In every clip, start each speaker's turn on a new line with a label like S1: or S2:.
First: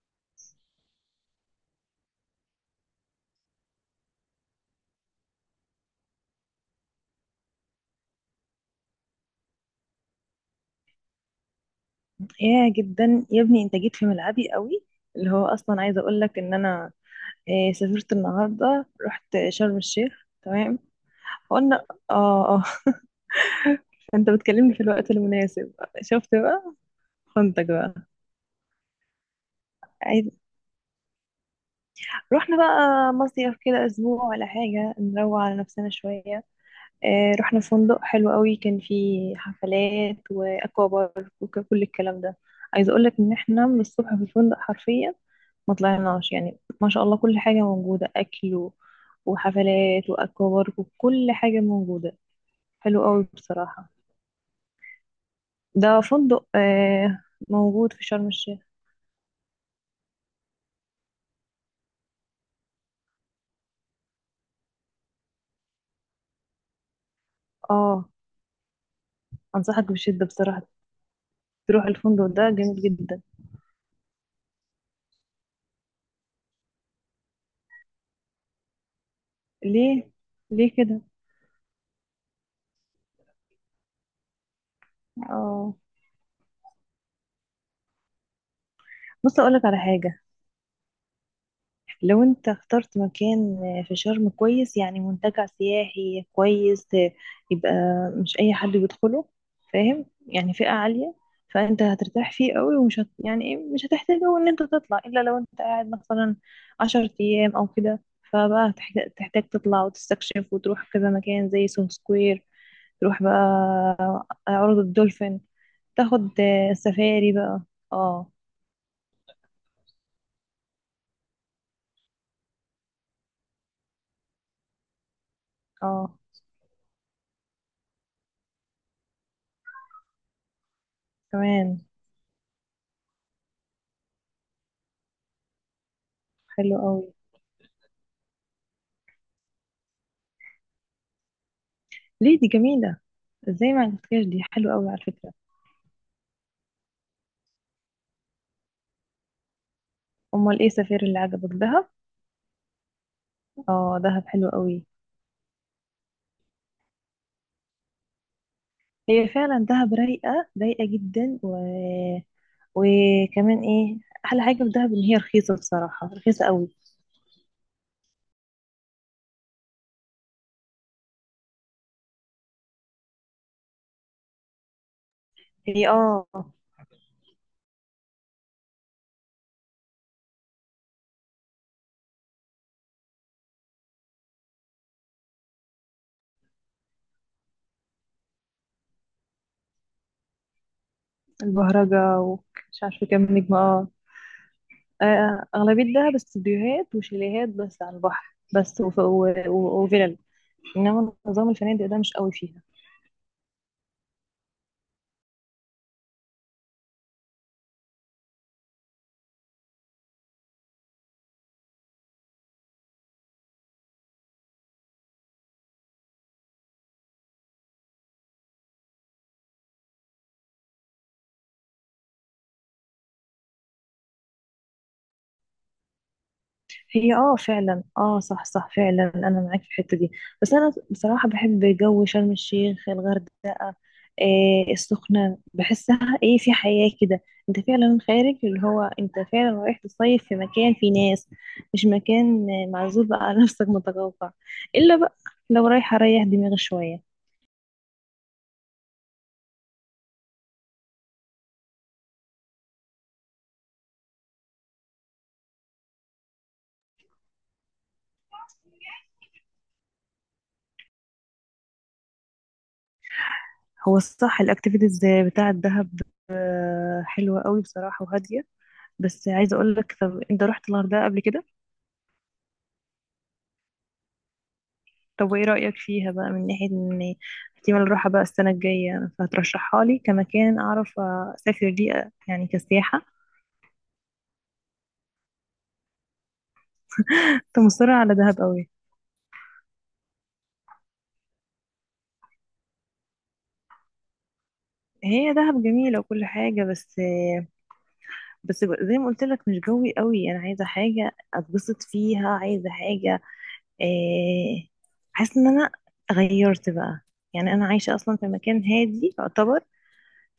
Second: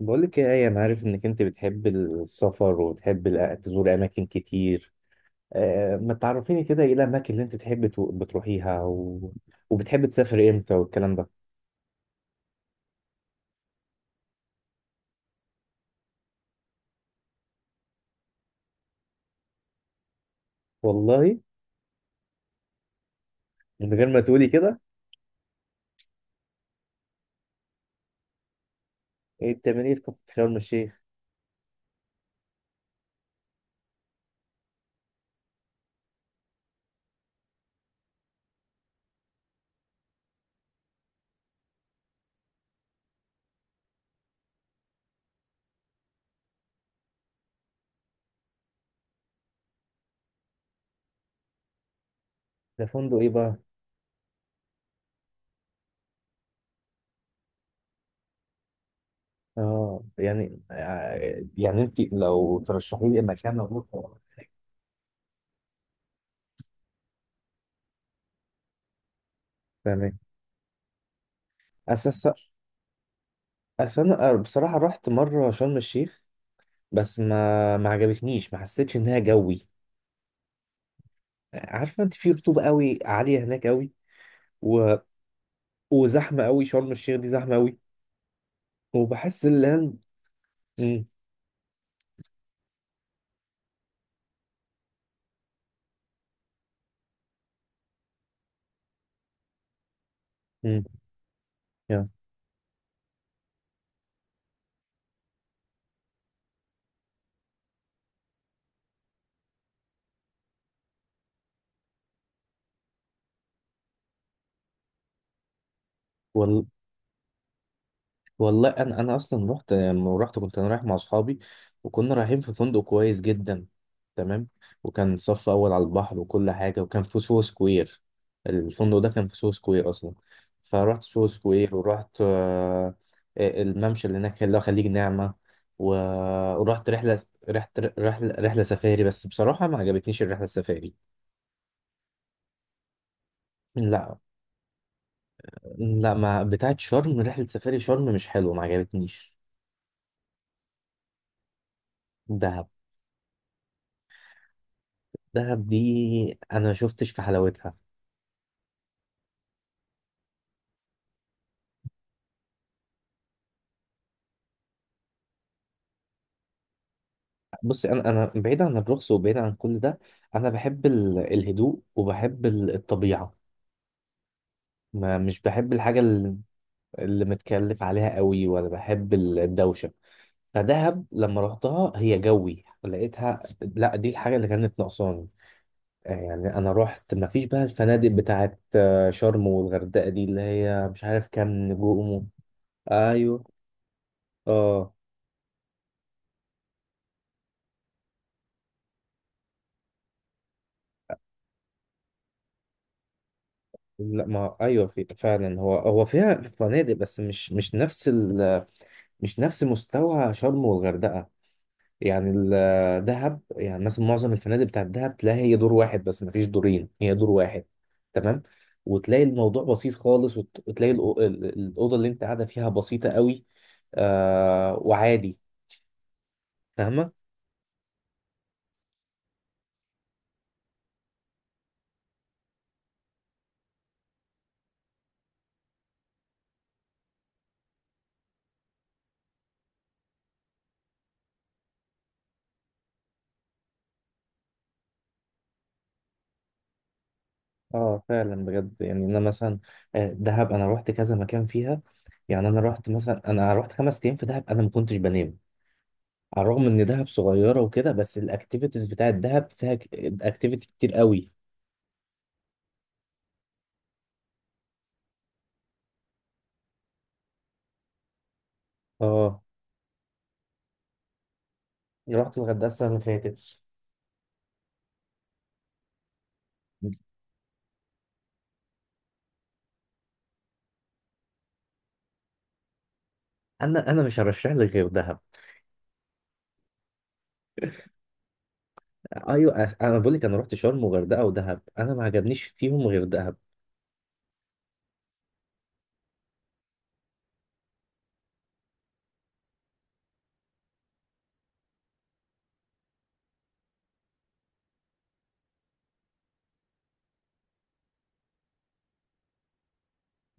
S1: بقولك ايه آية، انا عارف انك انت بتحب السفر وبتحب تزور اماكن كتير. ما تعرفيني كده ايه الاماكن اللي انت بتحب بتروحيها وبتحب تسافر امتى والكلام ده.
S2: يا جدا يا ابني انت جيت في ملعبي قوي. اللي هو اصلا عايزه اقول لك ان انا سافرت النهارده، رحت شرم الشيخ. تمام،
S1: والله،
S2: قلنا اه اه.
S1: من غير ما
S2: انت
S1: تقولي
S2: بتكلمني
S1: كده.
S2: في الوقت المناسب، شفت بقى، خنتك بقى.
S1: بتعملي إيه في كفر
S2: عايز
S1: شرم الشيخ؟
S2: رحنا بقى مصيف كده اسبوع ولا حاجه، نروق على نفسنا شويه. رحنا فندق حلو قوي، كان فيه حفلات واكوا بارك وكل الكلام ده. عايزه اقول لك ان احنا من الصبح في الفندق حرفيا، ما طلعناش، يعني ما شاء الله كل حاجه موجوده، اكل وحفلات واكوا بارك وكل حاجه موجوده.
S1: ده
S2: حلو
S1: فندق
S2: قوي
S1: ايه بقى؟
S2: بصراحه. ده فندق موجود في شرم الشيخ.
S1: يعني انت لو ترشحي لي مكان اروحه.
S2: اه، انصحك
S1: تمام.
S2: بشده بصراحه، تروح
S1: اساس.
S2: الفندق ده جميل جدا.
S1: اصل انا بصراحه رحت مره شرم الشيخ، بس ما عجبتنيش، ما حسيتش انها جوي.
S2: ليه؟ ليه كده؟
S1: عارفه انت في رطوبه قوي عاليه هناك قوي، و...
S2: اه.
S1: وزحمه قوي، شرم الشيخ دي زحمه قوي.
S2: بص
S1: وبحس ان
S2: اقول لك على حاجه،
S1: مم،
S2: لو انت اخترت مكان في شرم كويس، يعني منتجع سياحي كويس، يبقى مش اي حد بيدخله، فاهم؟ يعني فئة
S1: مم،
S2: عالية. فانت
S1: يا.
S2: هترتاح فيه قوي ومش يعني مش هتحتاج أوي ان انت تطلع، الا لو انت قاعد مثلا عشر ايام او كده. فبقى هتحتاج، تطلع وتستكشف وتروح كذا مكان زي سون سكوير، تروح بقى عروض الدولفين، تاخد
S1: وال...
S2: سفاري بقى. اه
S1: والله انا اصلا رحت. لما رحت كنت انا رايح مع اصحابي، وكنا رايحين في فندق كويس جدا، تمام، وكان صف اول على البحر
S2: اه،
S1: وكل حاجه، وكان في سوهو سكوير. الفندق ده كان في سوهو سكوير اصلا، فرحت سوهو سكوير،
S2: كمان
S1: ورحت الممشى اللي هناك اللي هو خليج نعمه و-
S2: حلو
S1: ورحت
S2: قوي.
S1: رحله. رحت رحله سفاري، بس بصراحه ما عجبتنيش الرحله السفاري.
S2: ليه؟ دي جميلة، ازاي ما
S1: لا،
S2: عجبتكش؟ دي حلوة قوي على فكرة.
S1: لا، ما بتاعت شرم، رحله سفاري شرم مش حلوه، ما عجبتنيش.
S2: امال ايه سفير اللي عجبك؟ دهب؟
S1: دهب.
S2: اه دهب حلو قوي.
S1: دهب دي انا ما شفتش في حلاوتها.
S2: هي فعلا دهب رايقة رايقة جدا وكمان ايه، احلى حاجة في دهب ان هي رخيصة، بصراحة رخيصة قوي.
S1: بص، انا بعيد عن الرخص وبعيد عن كل ده، انا بحب الهدوء وبحب الطبيعه. ما مش بحب
S2: هي
S1: الحاجه اللي، اللي متكلف عليها قوي، ولا بحب الدوشه. فدهب لما رحتها هي جوي، لقيتها لا، دي الحاجه اللي كانت ناقصاني. يعني انا رحت، ما فيش بقى الفنادق بتاعت شرم والغردقه دي اللي هي مش عارف كام
S2: البهرجة
S1: نجوم.
S2: ومش عارفة كام
S1: ايوه.
S2: نجمة.
S1: اه.
S2: اه. أغلبية دهب استوديوهات وشاليهات بس على البحر بس، وفلل. إنما نظام الفنادق ده مش قوي فيها.
S1: لا، ما، ايوه، في فعلا، هو فيها فنادق، بس مش نفس مش نفس مستوى شرم والغردقه. يعني دهب، يعني مثلا معظم الفنادق بتاعت دهب تلاقي هي دور واحد بس، مفيش دورين، هي دور واحد، تمام، وتلاقي الموضوع بسيط خالص، وتلاقي الاوضه اللي انت قاعده فيها بسيطه قوي، آه، وعادي، فاهمه.
S2: هي فعلا، اه صح صح، فعلا انا معاك في الحته دي. بس انا بصراحه بحب جو شرم الشيخ، الغردقه، إيه السخنه، بحسها ايه في حياه كده. انت فعلا خارج، اللي هو انت فعلا رايح تصيف في مكان فيه ناس، مش مكان معزول بقى على نفسك، متقوقع. الا بقى لو رايح اريح دماغي شويه.
S1: اه فعلا، بجد. يعني انا مثلا، دهب انا رحت كذا مكان فيها. يعني انا رحت 5 ايام في دهب، انا ما كنتش بنام. على الرغم ان دهب صغيره وكده، بس الاكتيفيتيز بتاعت دهب فيها اكتيفيتي كتير قوي.
S2: هو الصح الاكتيفيتيز بتاع الدهب حلوه قوي بصراحه، وهاديه. بس
S1: اه،
S2: عايزه اقول لك، طب انت رحت الغردقه قبل كده؟
S1: رحت الغردقه السنه اللي فاتت.
S2: طب وايه رأيك فيها بقى، من ناحية ان احتمال اروحها بقى السنة الجاية، فهترشحها لي كمكان اعرف اسافر ليه، يعني كسياحة؟
S1: انا مش هرشح لك غير دهب.
S2: كنت مصرة على دهب قوي.
S1: ايوه، انا بقول لك، انا رحت شرم وغردقه ودهب، انا ما عجبنيش فيهم غير دهب.
S2: هي دهب جميلة وكل حاجة، بس زي ما قلت لك، مش جوي قوي. انا عايزة حاجة اتبسط فيها، عايزة حاجة، إيه، حاسة ان انا غيرت بقى. يعني انا عايشة اصلا في مكان هادي يعتبر،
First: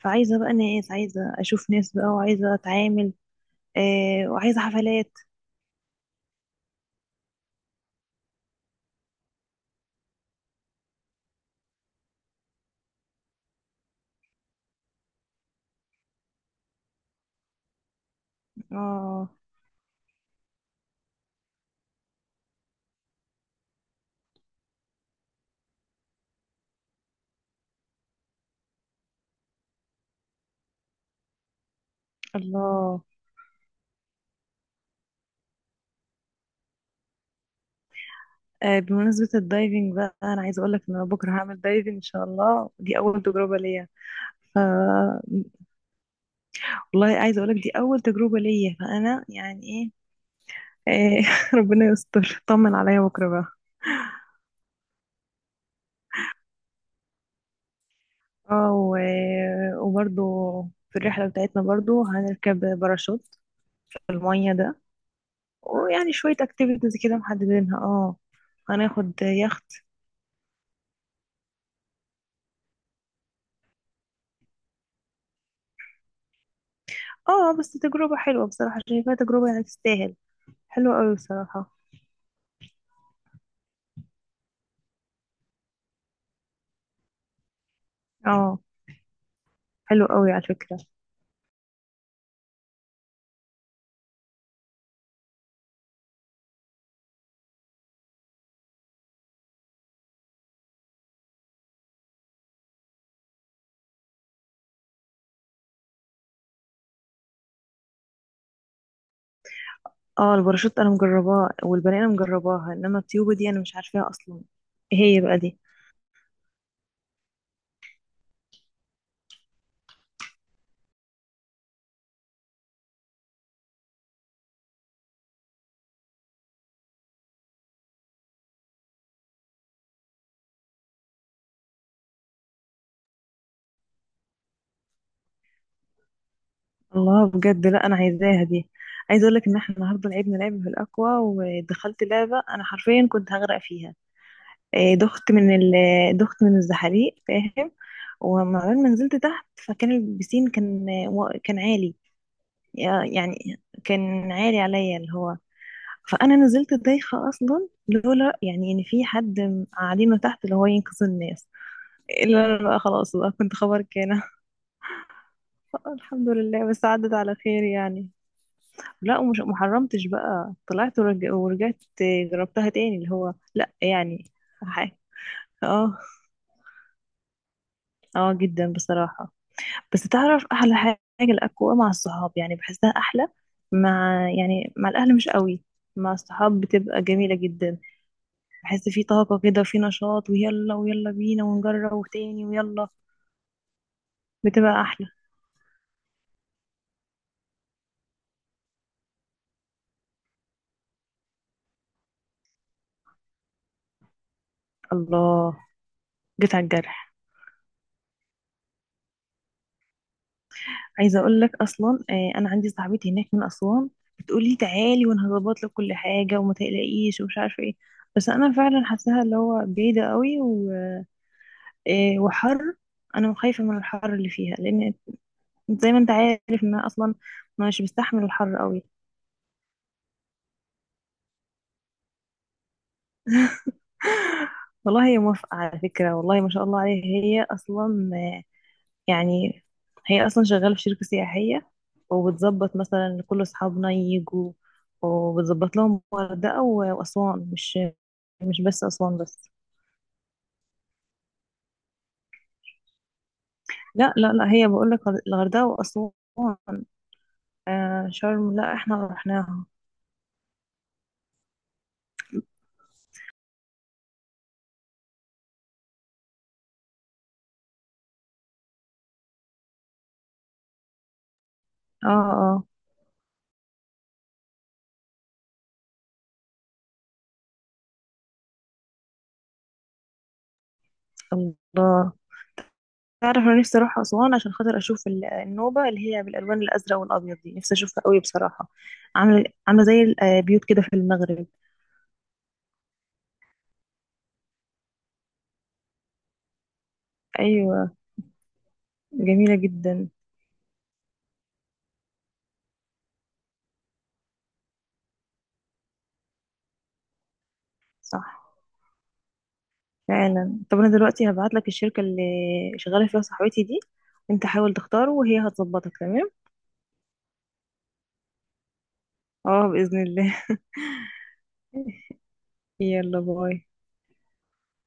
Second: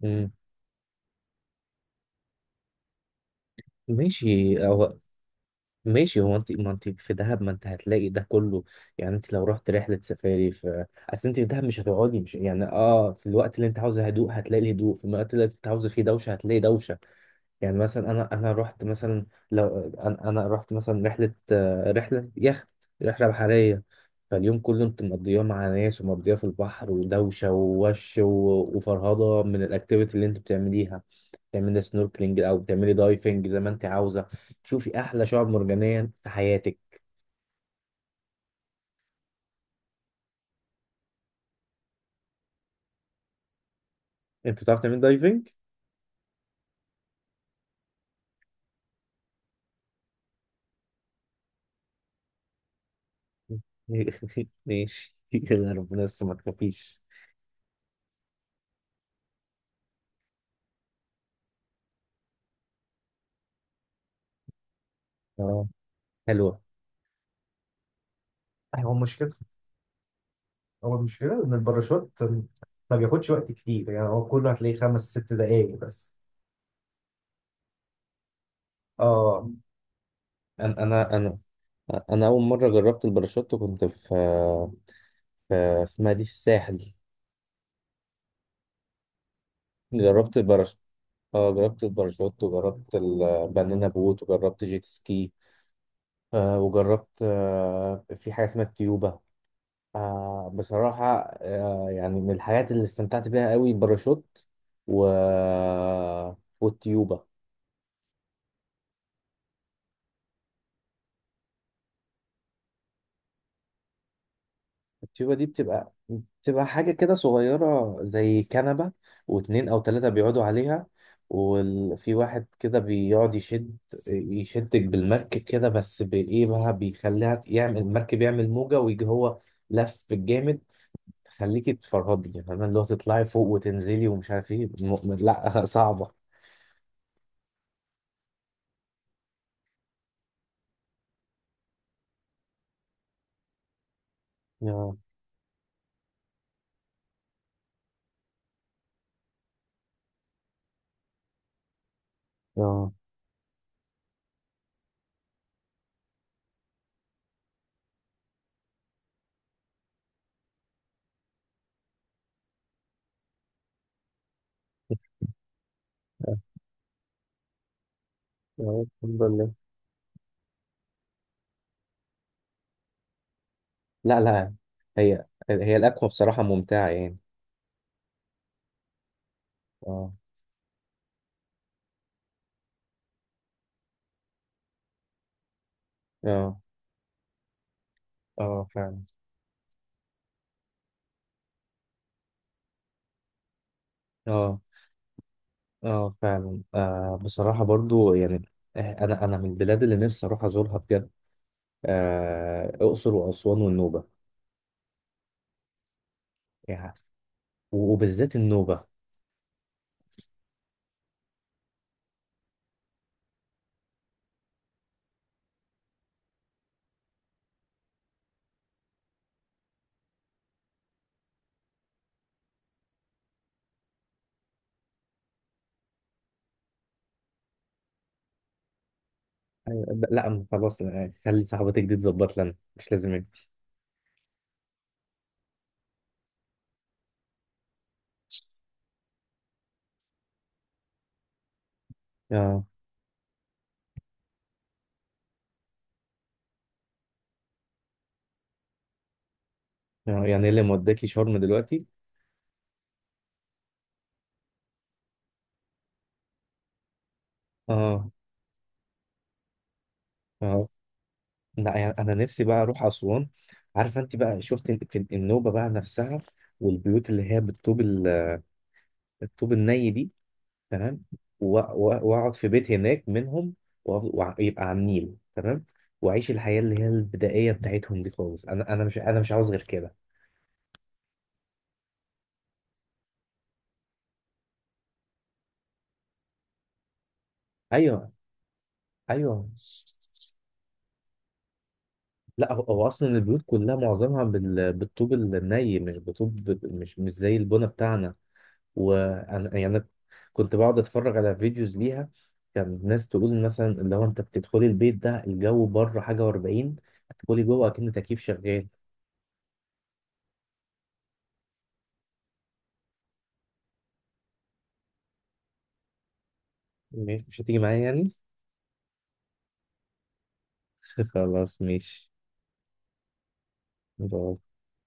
S1: مم.
S2: بقى ناس، عايزة اشوف ناس بقى، وعايزة اتعامل،
S1: ماشي.
S2: وعايزة
S1: هو
S2: حفلات.
S1: ماشي هو انت، ما انت في دهب ما انت هتلاقي ده كله. يعني انت لو رحت رحله سفاري، في اصل انت في دهب مش هتقعدي، مش يعني، اه، في الوقت اللي انت عاوزه هدوء هتلاقي هدوء، في الوقت اللي انت عاوزه فيه دوشه هتلاقي دوشه. يعني مثلا انا رحت مثلا،
S2: اه.
S1: لو انا رحت مثلا رحله يخت، رحله بحريه، فاليوم كله انت مقضياه مع ناس، ومقضياه في البحر ودوشه ووش وفرهضه من الاكتيفيتي اللي انت بتعمليها. تعملي سنوركلينج او بتعملي
S2: الله.
S1: دايفنج زي ما انت عاوزه، شوفي احلى شعاب مرجانيه في حياتك.
S2: بمناسبة الدايفنج بقى، أنا عايزة أقولك إن أنا بكرة هعمل دايفنج إن شاء الله، دي أول تجربة ليا. ف
S1: انت بتعرف تعملي دايفنج؟
S2: والله عايزة أقولك دي أول تجربة ليا، فأنا يعني إيه آه، ربنا يستر، طمن عليا بكرة بقى.
S1: ماشي، يلا، ربنا يستر، ما تخافيش.
S2: اه. وبرضو في الرحلة بتاعتنا برضو هنركب باراشوت في المية ده.
S1: اه،
S2: ويعني شوية
S1: حلوه.
S2: اكتيفيتيز كده محددينها. اه،
S1: هو
S2: هناخد
S1: مشكلة،
S2: يخت.
S1: هو المشكلة إن الباراشوت ما بياخدش وقت كتير، يعني هو كله هتلاقيه 5 6 دقايق بس.
S2: اه، بس تجربة حلوة بصراحة، شايفاها
S1: اه.
S2: تجربة يعني تستاهل.
S1: انا
S2: حلوة أوي
S1: انا انا
S2: بصراحة.
S1: انا اول مره جربت الباراشوت كنت في في اسمها دي في الساحل،
S2: اه حلو قوي
S1: جربت
S2: على
S1: الباراشوت.
S2: فكرة.
S1: اه، جربت الباراشوت وجربت البنانا بوت وجربت جيت سكي، وجربت، في حاجه اسمها التيوبه. بصراحه، يعني من الحاجات اللي استمتعت بيها قوي الباراشوت و والتيوبه.
S2: اه، الباراشوت انا مجرباه والبنانه مجرباها، انما الطيوبه دي انا مش عارفاها اصلا، ايه هي
S1: التيوبه
S2: بقى
S1: دي
S2: دي؟
S1: بتبقى، تبقى حاجة كده صغيرة زي كنبة، واتنين أو تلاتة بيقعدوا عليها، وفي واحد كده بيقعد يشد، يشدك بالمركب، كده بس بإيه بقى، بيخليها يعمل المركب يعمل موجة، ويجي هو لف جامد، تخليكي تفرهدي، يعني فاهمة اللي هو تطلعي فوق وتنزلي ومش عارف ايه لا صعبة.
S2: الله، بجد؟ لا انا عايزاها دي. عايزه اقول لك ان احنا النهارده لعبنا لعبه في الاكوا، ودخلت لعبه انا حرفيا كنت هغرق فيها.
S1: يا،
S2: إيه، دخت من ال آه، دخت من الزحاليق فاهم، ما نزلت تحت، فكان البسين كان كان عالي،
S1: يا،
S2: يعني كان عالي عليا اللي هو، فانا نزلت دايخه اصلا، لولا يعني ان في حد قاعدينه تحت اللي هو ينقذ الناس. لا لا لا، خلاص بقى كنت خبرك هنا. الحمد لله بس، عدت على خير يعني.
S1: يا،
S2: لا،
S1: الحمد
S2: ومش
S1: لله.
S2: محرمتش بقى، طلعت ورجعت، جربتها تاني، اللي هو لا
S1: لا،
S2: يعني
S1: لا،
S2: حاجة.
S1: هي
S2: اه.
S1: الأكوا بصراحة ممتعة يعني.
S2: اه جدا بصراحة. بس
S1: اه.
S2: تعرف احلى حاجة؟ الاكوا مع الصحاب يعني بحسها احلى، مع يعني الاهل مش قوي، مع
S1: اه،
S2: الصحاب بتبقى جميلة جدا.
S1: اه
S2: بحس
S1: فعلا.
S2: في طاقة كده، وفي نشاط، ويلا ويلا بينا ونجرب تاني، ويلا،
S1: اه،
S2: بتبقى احلى.
S1: اه فعلا، بصراحة، برضو يعني، انا من البلاد اللي نفسي اروح ازورها بجد، آه الاقصر واسوان والنوبة.
S2: الله، جيت على
S1: يعني،
S2: الجرح.
S1: وبالذات النوبة.
S2: عايزه اقول لك، اصلا انا عندي صاحبتي هناك من اسوان، بتقولي تعالي وانا هظبط لك كل حاجه، وما تقلقيش ومش عارفه ايه. بس انا فعلا حاساها اللي هو بعيده قوي و... آه، وحر، انا خايفه من الحر اللي فيها، لان زي ما انت عارف ان انا اصلا مش بستحمل الحر قوي.
S1: أيوة، لا خلاص، خلي صاحبتك دي تظبط لنا، مش لازم انت.
S2: والله هي موافقه على فكره، والله ما شاء الله عليها، يعني هي اصلا شغاله في شركه سياحيه،
S1: اه.
S2: وبتظبط مثلا كل اصحابنا يجوا، وبتظبط لهم الغردقه واسوان، مش بس اسوان بس.
S1: يعني إيه اللي موداكي شرم دلوقتي؟
S2: لا لا لا، هي بقول لك الغردقه واسوان. آه
S1: اه.
S2: شرم لا، احنا رحناها.
S1: اه. لا يعني انا نفسي بقى اروح اسوان. عارفة انت بقى، شفت في النوبة بقى نفسها، والبيوت اللي هي بالطوب الطوب الني دي، تمام،
S2: اه
S1: واقعد في
S2: اه،
S1: بيت هناك منهم، ويبقى على النيل، تمام، واعيش الحياه اللي هي البدائيه بتاعتهم دي خالص. انا مش عاوز غير كده.
S2: الله. تعرف انا نفسي اروح اسوان، عشان خاطر اشوف النوبه اللي هي بالالوان الازرق والابيض دي، نفسي اشوفها
S1: ايوه.
S2: قوي بصراحه. عامله
S1: ايوه.
S2: عامله زي البيوت كده في المغرب.
S1: لا، هو اصلا البيوت كلها معظمها بالطوب الني، مش بطوب، مش زي البنا
S2: ايوه.
S1: بتاعنا.
S2: جميله
S1: وانا يعني أنا
S2: جدا.
S1: كنت بقعد اتفرج على فيديوز ليها، كان ناس تقول مثلا اللي هو انت بتدخلي البيت ده الجو بره حاجه و40، تدخلي جوه اكن تكييف
S2: صح،
S1: شغال.
S2: فعلا. طب انا دلوقتي هبعت لك الشركة اللي شغالة فيها صاحبتي دي، انت حاول تختاره وهي هتظبطك. تمام.
S1: مش هتيجي معايا يعني؟
S2: اه بإذن الله.
S1: خلاص، ماشي،
S2: يلا باي.
S1: باي.